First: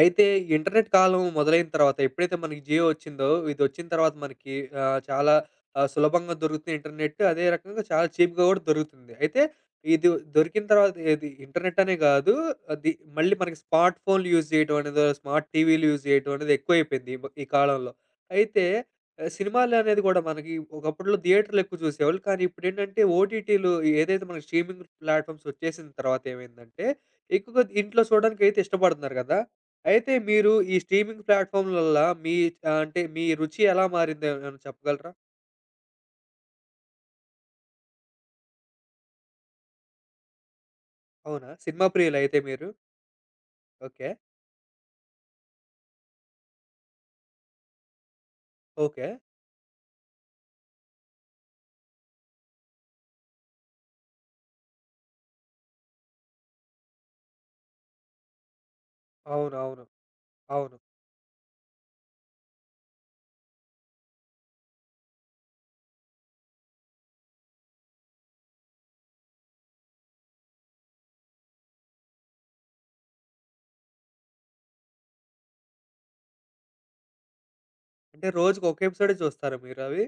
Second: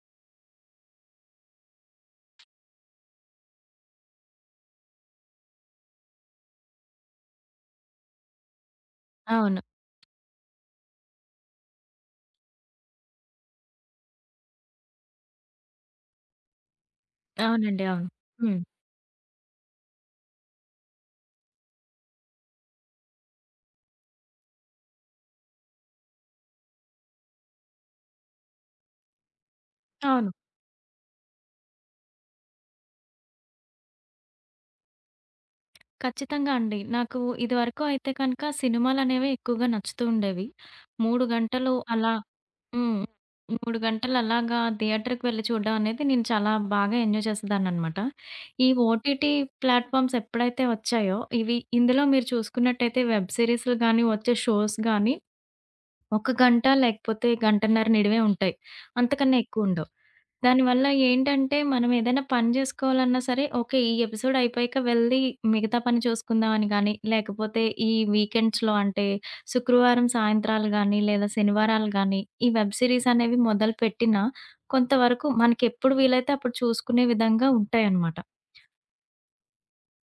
అయితే ఇంటర్నెట్ కాలం మొదలైన తర్వాత ఎప్పుడైతే మనకి జియో వచ్చిందో, ఇదొచ్చిన తర్వాత మనకి చాలా సులభంగా దొరుకుతుంది ఇంటర్నెట్. అదే రకంగా చాలా చీప్‌గా కూడా దొరుకుతుంది. అయితే అవును. ఇది దొరికిన తర్వాత ఏది ఇంటర్నెట్ అనే కాదు. అది మళ్ళీ మనకి స్మార్ట్ ఫోన్‌లు యూజ్ చేయడం అనేది, స్మార్ట్ టీవీలు యూజ్ చేయడం అనేది ఎక్కువైపోయింది ఈ అవునండి. కాలంలో. అవును. హ్మ్. అయితే సినిమాలు అనేది కూడా మనకి ఒకప్పట్లో థియేటర్‌లో ఎక్కువ చూసేవాళ్ళు. కానీ ఇప్పుడేంటంటే ఓటీటీలు ఏదైతే మనకి స్ట్రీమింగ్ ప్లాట్‌ఫామ్స్ వచ్చేసిన తర్వాత ఏమైందంటే, ఎక్కువగా ఇంట్లో చూడడానికైతే ఇష్టపడుతున్నారు కదా! అయితే అవును. మీరు ఈ స్ట్రీమింగ్ ప్లాట్‌ఫార్మ్‌లల్ల మీ అంటే మీ రుచి ఎలా మారింది ఏమైనా చెప్పగలరా? ఖచ్చితంగా అండి. నాకు ఇదివరకు అయితే కనుక సినిమాలనేవి ఎక్కువగా నచ్చుతూ ఉండేవి. 3 అవునా? గంటలు సినిమా అలా. ప్రియులయితే మీరు? హ్మ్. 3 ఓకే. గంటలు అలాగా థియేటర్‌కి వెళ్లి చూడడం అనేది నేను చాలా బాగా ఎంజాయ్ చేసేదాన్ననమాట. ఈ ఓకే. ఓటీటీ ప్లాట్‌ఫార్మ్స్ ఎప్పుడైతే వచ్చాయో, ఇవి ఇందులో మీరు చూసుకున్నట్టయితే వెబ్ సీరీస్‌లు గాని, వచ్చే షోస్ గాని ఒక గంట లేకపోతే గంటన్నర నిడివే ఉంటాయి. అంతకన్నా అవునవును. ఎక్కువుండవు. అవును. దానివల్ల ఏంటంటే, మనం ఏదైనా పని జేసుకోవాలన్నా సరే, ఓకే, ఈ ఎపిసోడ్ అయిపోయాక వెళ్లి మిగతా పని చూసుకుందాం అని గానీ, లేకపోతే ఈ వీకెండ్స్‌లో అంటే శుక్రవారం సాయంత్రాలు గానీ, లేదా శనివారాలు గానీ, ఈ వెబ్ సీరీస్ అనేవి మొదలుపెట్టినా కొంతవరకు మనకెప్పుడు వీలైతే అప్పుడు చూసుకునే విధంగా ఉంటాయన్నమాట. అంటే రోజుకి ఒక ఎపిసోడే చూస్తారా మీరవి?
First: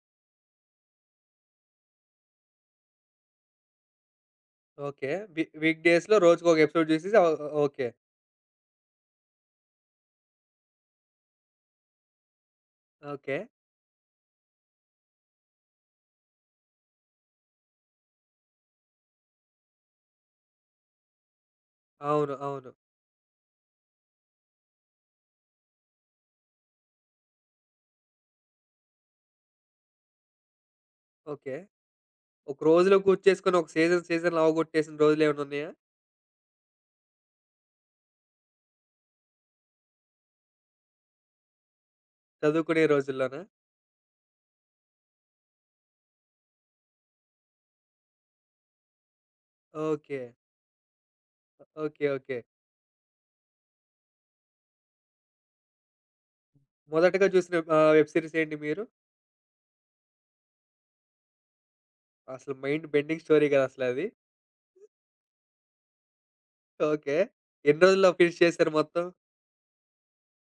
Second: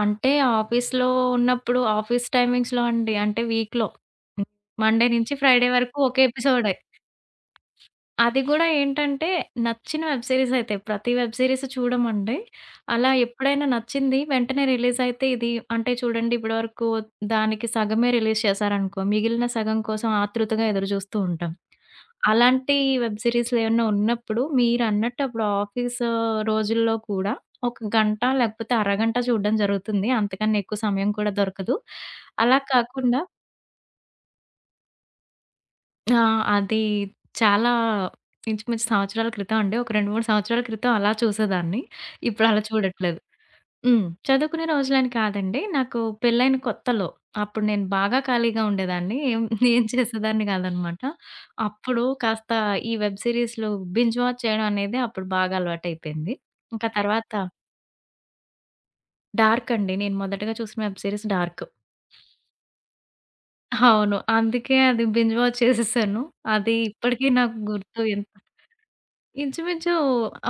అంటే ఆఫీస్‌లో ఉన్నప్పుడు ఆఫీస్ టైమింగ్స్‌లో అండి. అంటే వీక్‌లో. Monday okay. నుంచి వి ఫ్రైడే వీక్ వరకు ఒక డేస్‌లో రోజుకొక ఎపిసోడే. ఎపిసోడ్ చూసేసి ఓ ఓకే. అది గూడా ఏంటంటే, నచ్చిన వెబ్ సీరీస్ అయితే. ప్రతి వెబ్ సీరీస్ చూడమండి. అలా ఓకే. ఎప్పుడైనా నచ్చింది వెంటనే రిలీజ్ అయితే ఇది అంటే చూడండి, ఇప్పటివరకు దానికి సగమే రిలీజ్ చేశారనుకో, మిగిలిన సగం కోసం ఆతృతగా ఎదురు జూస్తూ ఉంటాం. అవును. అవును. అలాంటి వెబ్ సీరీస్‌లు ఏమన్నా ఉన్నప్పుడు మీరన్నట్టు అప్పుడు ఆఫీస్ రోజుల్లో కూడా ఒక గంట లేకపోతే అరగంట చూడడం జరుగుతుంది. అంతకన్నా ఎక్కువ సమయం కూడా ఓకే. దొరకదు. ఒక అలా రోజులో కాకుండా కూర్చేసుకొని ఒక సీజన్‌లు అవగొట్టేసిన రోజులేమన్నున్నాయా? ఆ, అది చాలా ఇంచుమించు సంవత్సరాల క్రితం అండి. ఒక 2, 3 సంవత్సరాల క్రితం అలా చూసేదాన్ని. ఇప్పుడు అలా చదువుకునే చూడట్లేదు. రోజుల్లోనా? హ్మ్. చదువుకునే రోజులని కాదండి. నాకు పెళ్ళైన కొత్తలో అప్పుడు నేను బాగా ఖాళీగా ఉండేదాన్ని. ఏం ఏం ఓకే. చేసేదాన్ని కాదనమాట. ఓకే. అప్పుడు ఓకే. కాస్త ఈ వెబ్ సీరీస్‌లు బింజ్ వాచ్ చేయడం అనేది అప్పుడు బాగా అలవాటైపోయింది. ఇంకా మొదటగా తర్వాత చూసిన వెబ్ సీరీస్ ఏంటి మీరు? 'డార్క్' అండి. నేను మొదటగా చూసిన వెబ్ సీరీస్ 'డార్క్'. అసలు మైండ్ బెండింగ్ స్టోరీ కదా అసలది. అవును. అందుకే అది బింజ్ వాచ్ చేసేసాను. అది ఓకే. ఇప్పటికీ నాకు ఎన్ని గుర్తు. రోజుల్లో ఎంత ఫినిష్ చేశారు మొత్తం? ఇంచుమించు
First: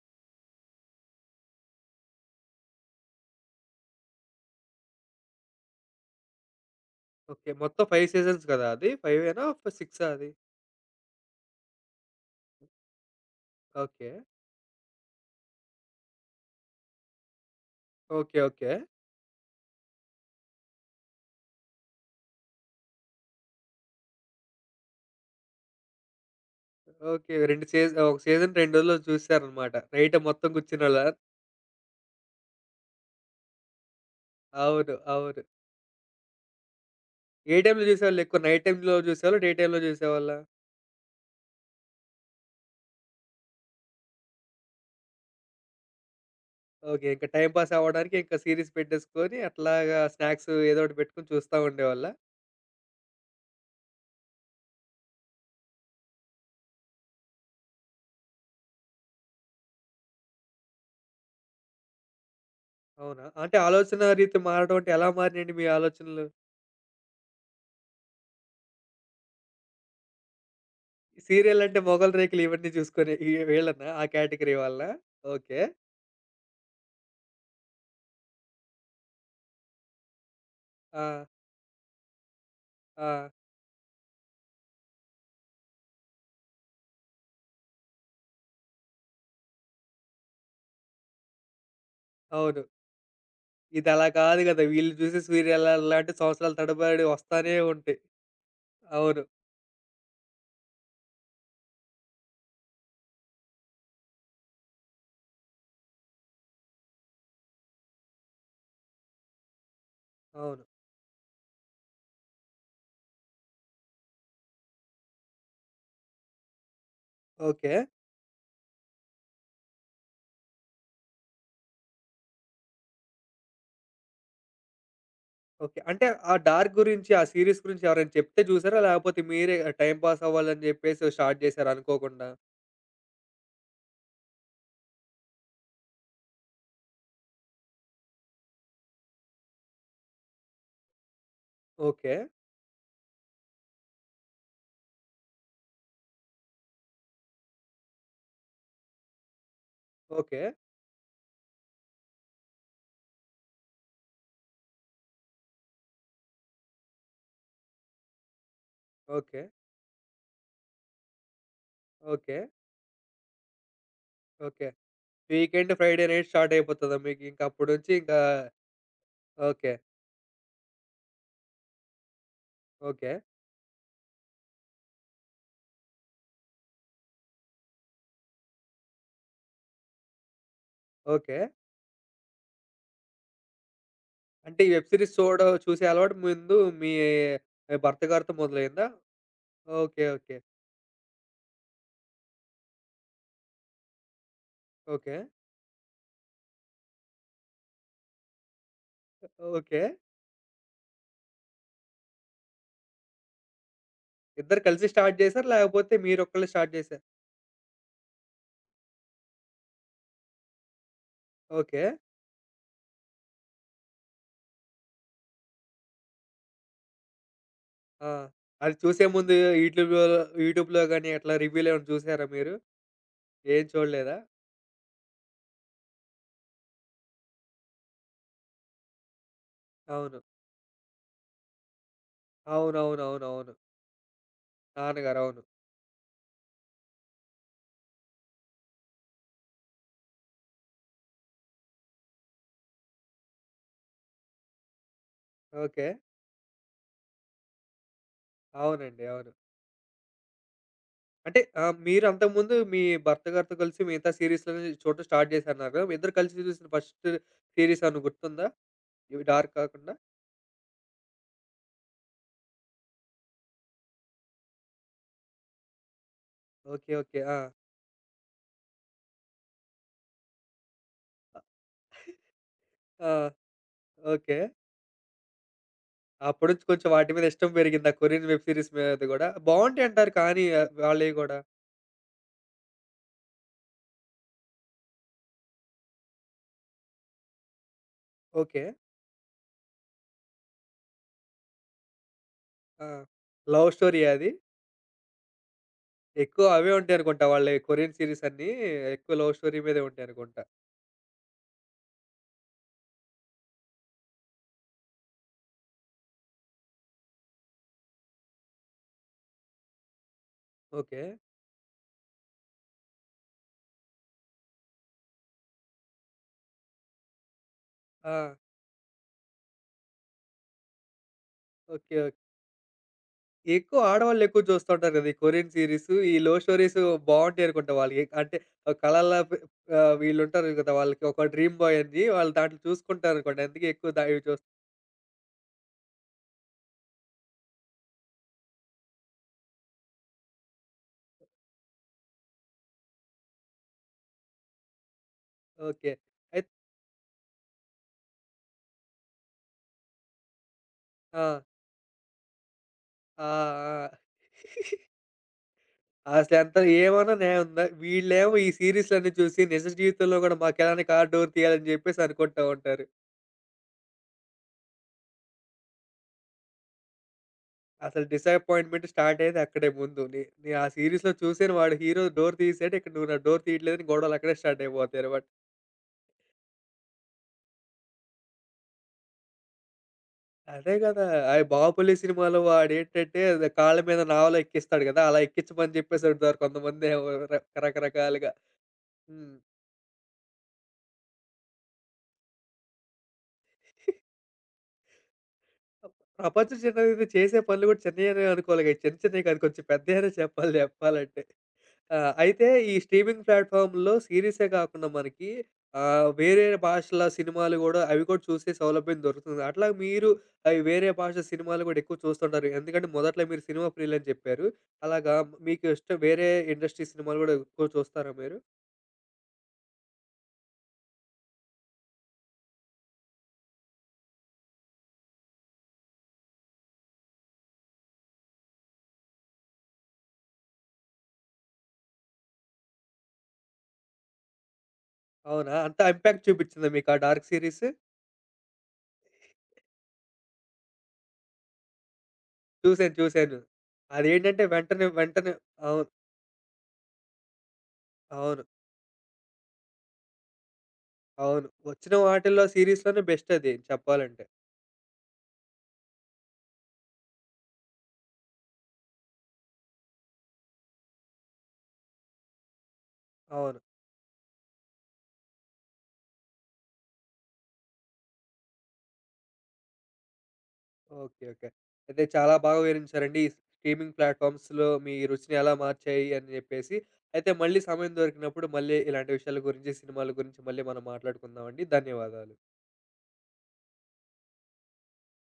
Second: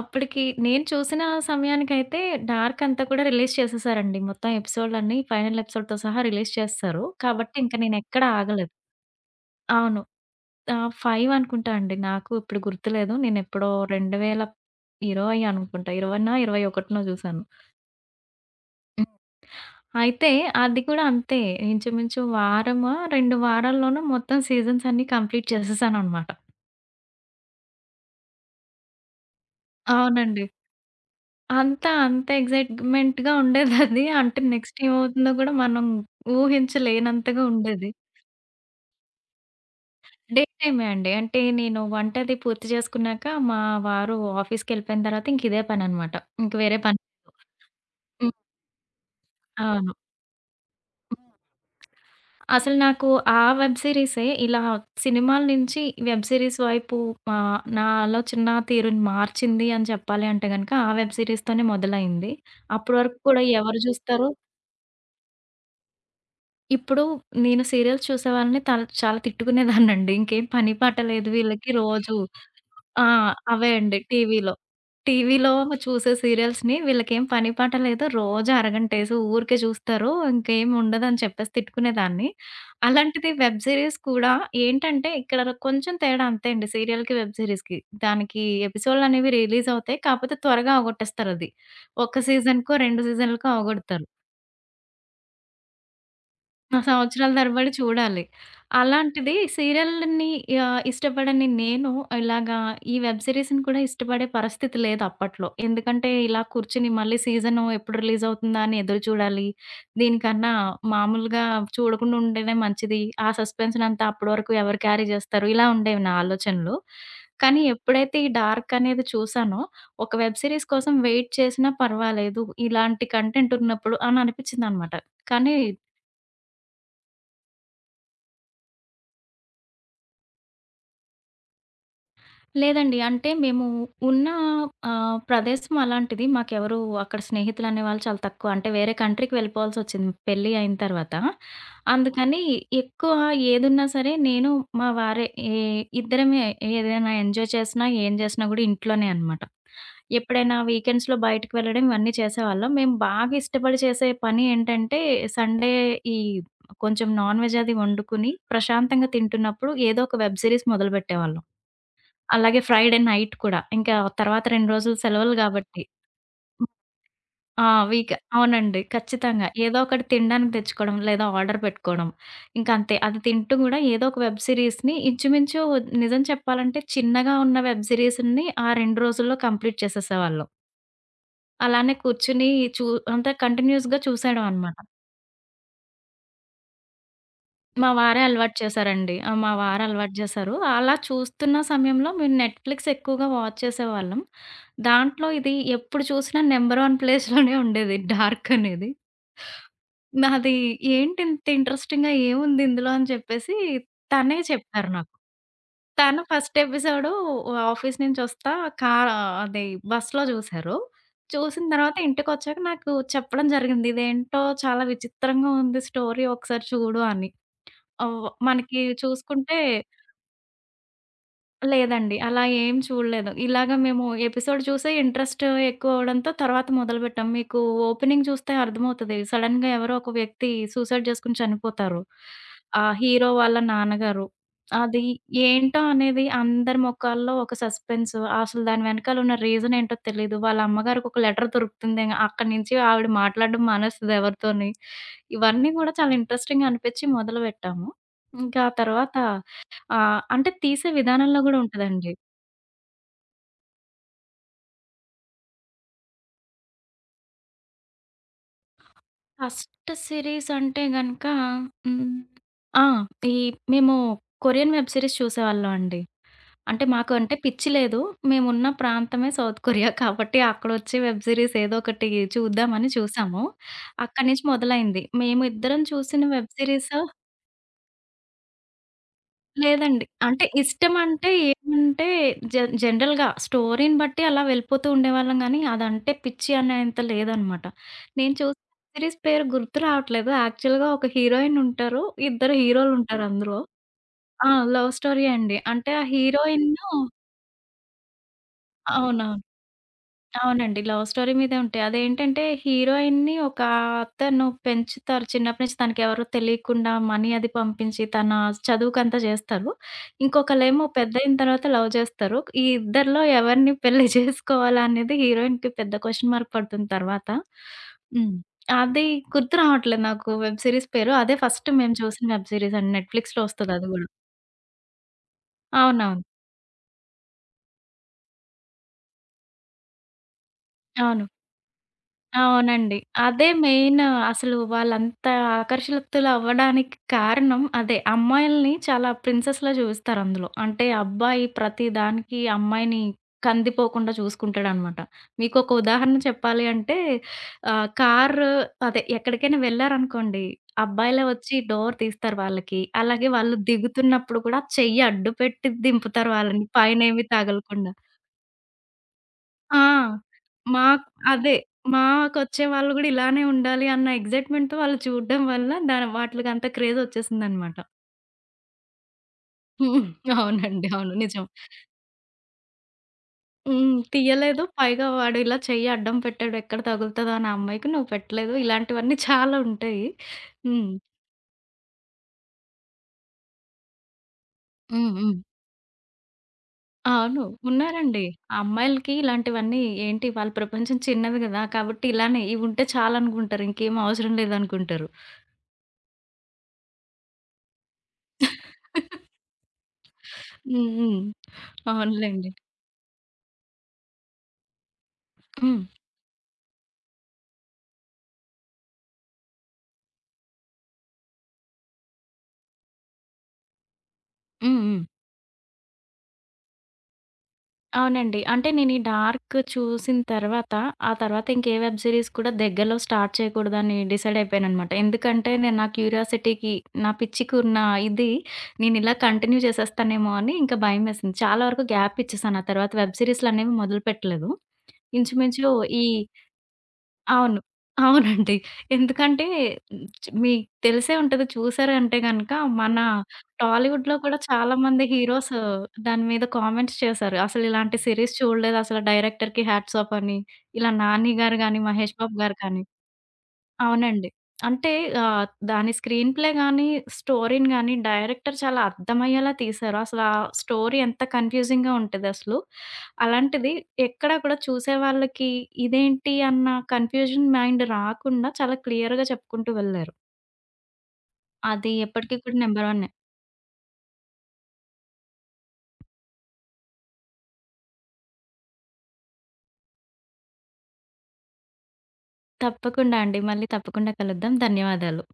అప్పటికి నేను చూసిన సమయానికైతే డార్క్ అంతా కూడా రిలీజ్ చేసేసారండి. మొత్తం ఎపిసోడ్‌లన్నీ ఫైనల్ ఎపిసోడ్‌తో సహా రిలీజ్ చేసేసారు. ఓకే. కాబట్టి ఇంక మొత్తం 5 నేనెక్కడ సీజన్స్ కదా ఆగలేదు. అది? 5 ఏనా? అవును. 6ఆ అది? 5 అనుకుంటా అండి. నాకు ఇప్పుడు గుర్తులేదు. నేనెప్పుడో ఓకే. 2020 అనుకుంటా. 20నో, 21నో చూసాను. ఓకే. ఓకే. హ్మ్. అయితే అది కూడా అంతే. ఇంచుమించు వారమో, 2 వారాల్లోనో మొత్తం సీజన్స్ అన్నీ కంప్లీట్ చేసేసాననమాట. ఓకే. 2 సీజన్ ఒక సీజన్ 2 రోజుల్లో చూసేసారనమాట. నైట్ అవునండి. మొత్తం కూర్చునోళ్ళా? అంతా అంత ఎక్సైట్‌మెంట్‌గా ఉండేదది. అంటే నెక్స్ట్ అవును. ఏమవుతుందో అవును. గూడా మనం ఊహించలేనంతగా ఏ టైమ్‌లో ఉండేది. చూసేవాళ్ళు ఎక్కువ? నైట్ టైమ్‌లో చూసేవాళ్ళా? డే టైమ్‌లో చూసేవాళ్ళా? డే టైమే అండి. అంటే నేను వంట అది పూర్తి చేసుకున్నాక మా వారు ఆఫీస్‌కెళ్ళిపోయిన తర్వాత ఇంక ఇదే పననమాట. ఇంక వేరే పని. ఓకే. ఇంకా టైమ్ పాస్ అవ్వడానికి హ్మ్. ఇంకా సీరీస్ పెట్టేసుకొని అవును. అట్లాగా స్నాక్స్ ఏదో ఒకటి హ్మ్. పెట్టుకొని చూస్తా ఉండేవాళ్ళా? అసలు నాకు ఆ వెబ్ సీరీసే ఇలా సినిమాల నుంచి వెబ్ సీరీస్ వైపు నా ఆలోచన తీరుని మార్చింది అని చెప్పాలి అంటే గనక ఆ వెబ్ సీరీస్‌తోనే మొదలైంది. అప్పటి వరకు అవునా? కూడా అంటే ఎవరు ఆలోచనా జూస్తారో రీతి మారడం అంటే ఎలా మారినియండి మీ ఆలోచనలు? ఇప్పుడు నేను సీరియల్స్ చూసేవాళ్ళని చాలా తిట్టుకునేదాన్నండి. ఇంకేం పని పాట లేదు వీళ్ళకి సీరియలంటే 'మొగల్ రోజు. రేకులు' ఇవన్నీ ఆ, చూసుకునే ఈ అవే వీళ్ళనా? అండి ఆ టీవీలో. కేటగరీ వాళ్ళా? టీవీలో ఓకే. చూసే సీరియల్స్‌ని వీళ్ళకేం పని పాట లేదు. రోజు అరగంటేసి ఊరికే చూస్తారు. ఇంకేం ఆ! ఉండదని చెప్పేసి తిట్టుకునేదాన్ని. ఆ! అలాంటిది వెబ్ సీరీస్ కూడా ఏంటంటే ఇక్కడ కొంచెం తేడా అంతే అండి సీరియల్‌కి, వెబ్ సీరీస్‌కి. దానికి ఎపిసోడ్‌లనేవి రిలీజ్ అవుతాయి. కాకపోతే త్వరగా అవగొట్టేస్తారది. ఒక అవును. సీజన్‌కో, 2 సీజన్‌లకో ఇదలా అవగొడతారు. కాదు గదా! వీళ్ళు చూసి సీరియల్లాంటి సంవత్సరాల ఆ, తడబడి సంవత్సరాల వస్తానే తరబడి ఉంటాయి. చూడాలి. అవును. అలాంటిది సీరియల్‌ని ఇష్టపడని నేను ఇలాగా ఈ వెబ్ సీరీస్‌ని కూడా ఇష్టపడే పరిస్థితి లేదు అప్పట్లో. ఎందుకంటే ఇలా కూర్చొని మళ్ళీ సీజన్ ఎప్పుడు రిలీజ్ అవుతుందా అని ఎదురు చూడాలి. దీనికన్నా అవును. మామూలుగా చూడకుండా ఉండేదే మంచిది. ఆ సస్పెన్స్‌నంతా అప్పటి వరకు ఎవరు క్యారీ చేస్తారు? ఇలా ఉండేవి నా ఆలోచనలు. కానీ ఓకే. ఎప్పుడైతే ఈ డార్క్ అనేది చూసానో, ఒక వెబ్ సీరీస్ కోసం వెయిట్ చేసినా పర్వాలేదు. ఇలాంటి కంటెంట్ ఉన్నప్పుడు అని అనిపించిందనమాట. కానీ ఓకే. అంటే ఆ డార్క్ గురించి, ఆ సీరీస్ గురించి ఎవరైనా చెప్తే చూసారా? లేకపోతే మీరే టైమ్ పాస్ అవ్వాలని చెప్పేసి స్టార్ట్ చేసారా అనుకోకుండా? లేదండి. అంటే మేము ఉన్న ప్రదేశం అలాంటిది. మాకెవరు అక్కడ స్నేహితులనే వాళ్ళు చాలా తక్కువ. అంటే వేరే కంట్రీకి వెళ్ళిపోవాల్సొచ్చింది పెళ్లి అయిన తర్వాత. ఓకే. అందుకని ఎక్కువ ఏదున్నా సరే నేను, మా వారే ఏ ఇద్దరమే ఏదైనా ఎంజాయ్ చేసినా, ఏం చేసినా గూడా ఇంట్లోనే అనమాట. ఓకే. ఎప్పుడైనా వీకెండ్స్‌లో బయటకి వెళ్ళడం ఇవన్నీ చేసేవాళ్ళం. మేము బాగా ఇష్టపడి చేసే పని ఏంటంటే సండే ఈ కొంచెం నాన్ వెజ్ అది వండుకొని ప్రశాంతంగా ఓకే. తింటున్నప్పుడు ఏదో ఒక వెబ్ సీరీస్ మొదలుపెట్టేవాళ్ళం. ఓకే. అలాగే ఫ్రైడే నైట్ కూడా. ఇంకా తర్వాత ఓకే. 2 రోజులు సెలవులు వీకెండ్ గాబట్టి. ఫ్రైడే నైట్ స్టార్ట్ హ్మ్. అయిపోతదా మీకు? ఇంక ఆ, అప్పటి నుంచి వీక్ ఇంకా అవునండి. ఖచ్చితంగా. ఓకే. ఏదో ఒకటి తినడానికి తెచ్చుకోవడం, లేదా ఆర్డర్ పెట్టుకోవడం. ఇంకంతే. ఓకే. అది తింటూ గూడా ఏదో ఒక వెబ్ సీరీస్‌ని ఇంచుమించు నిజం చెప్పాలంటే చిన్నగా ఉన్న వెబ్ సీరీస్‌ని ఆ 2 రోజుల్లో కంప్లీట్ చేసేసేవాళ్ళం. ఓకే. అలానే కూర్చొని చూ అంటే కంటిన్యూయస్‌గా చూసేయడం అంటే ఈ అనమాట. వెబ్ సీరీస్ చూసే అలవాటు ముందు మీ మా భర్త వారే గారితో అలవాటు మొదలైందా? చేశారండి. ఆ, మా వారు ఓకే. అలవాటు ఓకే. చేశారు. అలా చూస్తున్న సమయంలో మేము నెట్‌ఫ్లిక్స్ ఎక్కువగా వాచ్ చేసేవాళ్ళం. ఓకే. దాంట్లో ఇది ఎప్పుడు చూసినా నంబర్ 1 ప్లేస్‌లోనే ఉండేది 'డార్క్' అనేది. ఓకే. నాది ఏంటింత ఇంట్రెస్టింగ్‌గా ఏముంది ఇందులో అని చెప్పేసి తనే ఇద్దరు కలిసి చెప్పారు నాకు. స్టార్ట్ చేసారా? లేకపోతే తను మీరొక్కళ్ళే ఫస్ట్ స్టార్ట్ చేసారా? ఎపిసోడు ఆఫీస్ నుంచొస్తా కా అది బస్‌లో చూసారు. చూసిన ఓకే. తర్వాత ఇంటికొచ్చాక నాకు చెప్పడం జరిగింది. ఇదేంటో చాలా విచిత్రంగా ఉంది స్టోరీ ఒకసారి చూడు అని. ఆ! ఓహ్! అది మనకి చూసే ముందు చూసుకుంటే యూట్యూబ్‌లో యూట్యూబ్‌లో గాని అట్లా రివ్యూలేమైనా లేదండి. చూసారా అలా మీరు? ఏం చూడలేదు. ఏం ఇలాగ మేము చూడలేదా? ఎపిసోడ్ చూసే ఇంట్రెస్ట్ ఎక్కువ అవ్వడంతో తర్వాత మొదలుపెట్టాం. మీకు ఓపెనింగ్ చూస్తే అర్థమవుతది. సడెన్‌గా ఎవరో ఒక అవును. వ్యక్తి సూసైడ్ చేసుకొని చనిపోతారు. ఆ హీరో అవునవునవునవును. వాళ్ళ నాన్నగారు. అది నాన్నగారు. అవును. ఏంటో అనేది అందరి మొఖాల్లో ఒక సస్పెన్స్. అసలు దాని వెనకాల ఉన్న రీజన్ ఏంటో తెలీదు. వాళ్ళ అమ్మగారికి ఒక లెటర్ దొరుకుతుంది. అక్కడి నుంచి ఆవిడ మాట్లాడడం మానేస్తది ఎవరితోని. ఇవన్నీ ఓకే. కూడా చాలా ఇంట్రెస్టింగ్‌గా అనిపించి మొదలుపెట్టాము. ఇంకా ఆ అవునండి. తర్వాత అవును. ఆ, అంటే తీసే అంటే విధానంలో గూడా మీరు ఉంటదండి. అంతకుముందు మీ భర్త గారితో కలిసి మిగతా సీరీస్‌లని చూడటం స్టార్ట్ చేశారన్నారు కదా! మీ ఇద్దరు కలిసి చూసిన ఫస్ట్ సీరీస్ ఏమన్నా గుర్తుందా? ఇవి డార్క్ ఫస్ట్ కాకుండా? సిరీస్ అంటే గనక, హ్మ్, ఆ, ఈ మేము కొరియన్ వెబ్ సిరీస్ చూసేవాళ్ళం అండి. అంటే ఓకే. మాకు ఓకే. అంటే ఆ! పిచ్చి లేదు. మేమున్న ప్రాంతమే సౌత్ కొరియా కాబట్టి అక్కడొచ్చే వెబ్ సిరీస్ ఏదో ఒకటి చూద్దామని ఆ! చూసాము. అక్కడి ఓకే. నుంచి మొదలైంది. మేము ఇద్దరం చూసిన అప్పటి వెబ్ నుంచి కొంచెం సిరీస్ వాటి మీద ఇష్టం పెరిగిందా కొరియన్ వెబ్ సీరీస్ మీద గూడా? బావుంటాయి లేదండి. అంటారు కానీ అంటే వాళ్ళయి ఇష్టమంటే గూడా. ఏమంటే జ జనరల్‌గా స్టోరీని బట్టి అలా వెళ్ళిపోతూ ఉండేవాళ్ళం గానీ, అదంటే పిచ్చి అనేంత లేదనమాట. నేను చూసిన ఓకే. సిరీస్ పేరు గుర్తు రావట్లేదు. యాక్చువల్‌గా ఒక హీరోయిన్ ఉంటారు. ఇద్దరు ఆ! హీరోలుంటారు అందులో. లవ్ స్టోరీయా అది? ఆ, లవ్ స్టోరీయే అండి. అంటే ఆ ఎక్కువ అవే హీరోయిన్ను ఉంటాయనుకుంటా వాళ్ళయి కొరియన్ సీరీస్ అన్నీ ఎక్కువ లవ్ అవునవును. స్టోరీ మీదే ఉంటాయనుకుంటా. అవునండి. లవ్ స్టోరీ మీదే ఉంటాయి. అదేంటంటే హీరోయిన్‌ని ఒక అతను పెంచుతారు. చిన్నప్పటి నుంచి తనకెవరో తెలియకుండా మనీ అది పంపించి తన చదువుకంతా చేస్తారు. ఇంకొకళ్ళేమో ఓకే. పెద్దయిన తర్వాత లవ్ చేస్తారు. ఈ ఇద్దరిలో ఎవరిని పెళ్లి చేసుకోవాలా అనేది హీరోయిన్‌కి పెద్ద క్వెషన్ మార్క్ పడుతుంది తర్వాత. ఆ! హ్మ్. అది గుర్తు రావట్లేదు నాకు వెబ్ సీరీస్ పేరు. అదే ఫస్ట్ మేము ఓకే. చూసిన వెబ్ సీరీస్ అండి. నెట్‌ఫ్లిక్స్‌లో వస్తది ఎక్కువ అది గూడా. ఆడవాళ్ళు ఎక్కువ చూస్తుంటారు కదా! ఈ కొరియన్ సీరీస్, ఈ అవునవును. లవ్ స్టోరీస్ బావుంటాయి అనుకుంటా వాళ్ళకి. అంటే కలల పె వీళ్ళుంటారు కదా! వాళ్ళకి అవును. ఒక డ్రీమ్ బాయ్ అని వాళ్ళు దాంట్లో అవునండి. చూసుకుంటారనుకోండి. అదే అందుకే ఎక్కువ మెయిన్ దా ఇవి చూస్ అసలు వాళ్ళంత ఆకర్షితులవ్వడానికి కారణం అదే. అమ్మాయిల్ని చాలా ప్రిన్సెస్‌లా జూస్తారందులో. అంటే అబ్బాయి ప్రతి దానికి అమ్మాయిని కందిపోకుండా చూసుకుంటాడనమాట. మీకొక ఓకే. ఉదాహరణ అయిత్ చెప్పాలి అంటే కారు అదే ఎక్కడికైనా వెళ్లారనుకోండి, ఆ! అబ్బాయిలే వచ్చి డోర్ తీస్తారు వాళ్ళకి. ఆ! అలాగే వాళ్ళు ఆ! దిగుతున్నప్పుడు కూడా చెయ్యి అడ్డుపెట్టి దింపుతారు అసలెంత వాళ్ళని ఏమన్నా పైనేమి న్యాయం ఉందా? తగలకుండా. వీళ్ళేమో ఈ సీరీస్‌లన్నీ చూసి నిజ ఆ! జీవితంలో గూడా మాకెలానే మా కార్ డోర్ అదే. తీయాలని జెప్పేసి అనుకుంటా మాకొచ్చే ఉంటారు. వాళ్ళు గూడా ఇలానే ఉండాలి అన్న ఎక్సైట్‌మెంట్‌తో వాళ్ళు చూడడం వల్ల దాని వాటిలికంత క్రేజొచ్చేసిందనమాట. అసలు డిసప్పాయింట్‌మెంట్ స్టార్ట్ అయ్యేది అక్కడే ముందు. హ్మ్. నేను ఆ అవునండి. సీరీస్‌లో అవును. నిజం. చూసాను వాడు హీరో డోర్ తీసాడు. ఇక్కడ నువ్వు నా డోర్ తీయట్లేదని హ్మ్. గొడవలు అక్కడే స్టార్ట్ తీయలేదు. పైగా అయిపోతాయనమాట. వాడు ఇలా చెయ్యి అడ్డం పెట్టాడు. ఎక్కడ తగులుతదో అని ఆ అమ్మాయికి నువ్వు పెట్టలేదు. ఇలాంటివన్నీ చాలా ఉంటాయి. అదే హ్మ్. గదా! అయి 'బాహుబలి' సినిమాలో వాడేంటంటే అది కాళ్ళ మీద నావలా ఎక్కిస్తాడు గదా! హ్మ్. అలా హ్మ్. ఎక్కించమని చెప్పేసి అంటారు కొంతమందేమో ర అవును. ఉన్నారండి. రకరకాలుగా. అమ్మాయిలకి హ్మ్. ఇలాంటివన్నీ ఏంటి వాళ్ళ ప్రపంచం చిన్నది గదా! కాబట్టి ఇలానే ఇవుంటే చాలనుకుంటారు. ఇంకేం అవసరం లేదనుకుంటారు. ప్రపంచం చిన్నదైతే చేసే పనులు గూడా చిన్నయనే అనుకోవాలి. చిన్న చిన్నయి కాదు కొంచెం పెద్దయనే చెప్పాలి హ్మ్. హ్మ్. చెప్పాలంటే. ఆ! అయితే అవునులెండి. ఈ స్ట్రీమింగ్ ప్లాట్‌ఫామ్‌లో సీరీసే కాకుండా మనకి హ్మ్. వేరే భాషల సినిమాలు గూడా అవి కూడా చూసే సౌలభ్యం దొరుకుతుంది. అట్లా మీరు అవి వేరే భాష సినిమాలు గూడా ఎక్కువ చూస్తుంటారు. ఎందుకంటే మొదట్లో మీరు సినిమా ప్రియులని చెప్పారు. హ్మ్. హ్మ్. అలాగా మీకు ఇష్టం వేరే ఇండస్ట్రీ సినిమాలు గూడా ఎక్కువ చూస్తారా మీరు? అవునండి. అంటే నేను ఈ 'డార్క్' చూసిన తర్వాత, ఆ తర్వాత ఇంకే వెబ్ సీరీస్ కూడా దగ్గరలో స్టార్ట్ చేయకూడదని డిసైడ్ అయిపోయాననమాట. ఎందుకంటే నేను నా క్యూరియాసిటీకి, నా పిచ్చికున్న ఇది నేనిలా కంటిన్యూ చేసేస్తానేమో అని ఇంకా భయమేసింది. చాలా వరకు గ్యాప్ ఇచ్చేసాను. ఆ తర్వాత వెబ్ సీరీస్‌లనేవి మొదలుపెట్టలేదు. అవునా? ఇంచుమించు అంత ఈ ఇంపాక్ట్ చూపిచ్చిందా మీకు ఆ డార్క్ అవును. సీరీస్? అవునండి. ఎందుకంటే చ్ మీకు తెలిసే ఉంటది చూసారు అంటే గనక చూసాను. మన చూసాను. టాలీవుడ్‌లో కూడా అదేంటంటే చాలా వెంటనే మంది వెంటనే హీరోస్ అవును. దాని మీద కామెంట్స్ చేశారు. అసలు ఇలాంటి సీరీస్ అవును. చూడలేదు అసలు డైరెక్టర్‌కి హ్యాట్స్ ఆఫ్ అని. ఇలా 'నాని' అవును. గారు గాని, వచ్చిన 'మహేష్ బాబు' వాటిల్లో గారు కానీ. సీరీస్‌లోనే బెస్ట్ అది చెప్పాలంటే. అవునండి. అంటే ఆహ్, దాని స్క్రీన్ ప్లే గాని, స్టోరీని గాని డైరెక్టర్ చాలా అర్థమయ్యేలా తీశారు. అసల ఆ స్టోరీ ఎంత కన్‌ఫ్యూజింగ్‌గా ఉంటదసలు. అవును. అలాంటిది ఎక్కడ కూడా చూసేవాళ్ళకి ఇదేంటి అన్న కన్‌ఫ్యూజన్ మైండ్ రాకుండా చాలా క్లియర్‌గా చెప్పుకుంటూ వెళ్లారు. ఓకే. ఓకే. అది అయితే చాలా ఎప్పటికి కూడా బాగా నంబర్ వన్నే. వివరించారండి. ఈ స్ట్రీమింగ్ ప్లాట్‌ఫార్మ్స్‌లో మీ రుచిని ఎలా మార్చాయి అని జెప్పేసి. అయితే మళ్ళీ సమయం దొరికినప్పుడు మళ్ళీ ఇలాంటి విషయాల గురించి, సినిమాల గురించి మళ్ళీ మనం మాట్లాడుకుందామండి. ధన్యవాదాలు. తప్పకుండా అండి. మళ్ళీ తప్పకుండా కలుద్దాం. ధన్యవాదాలు.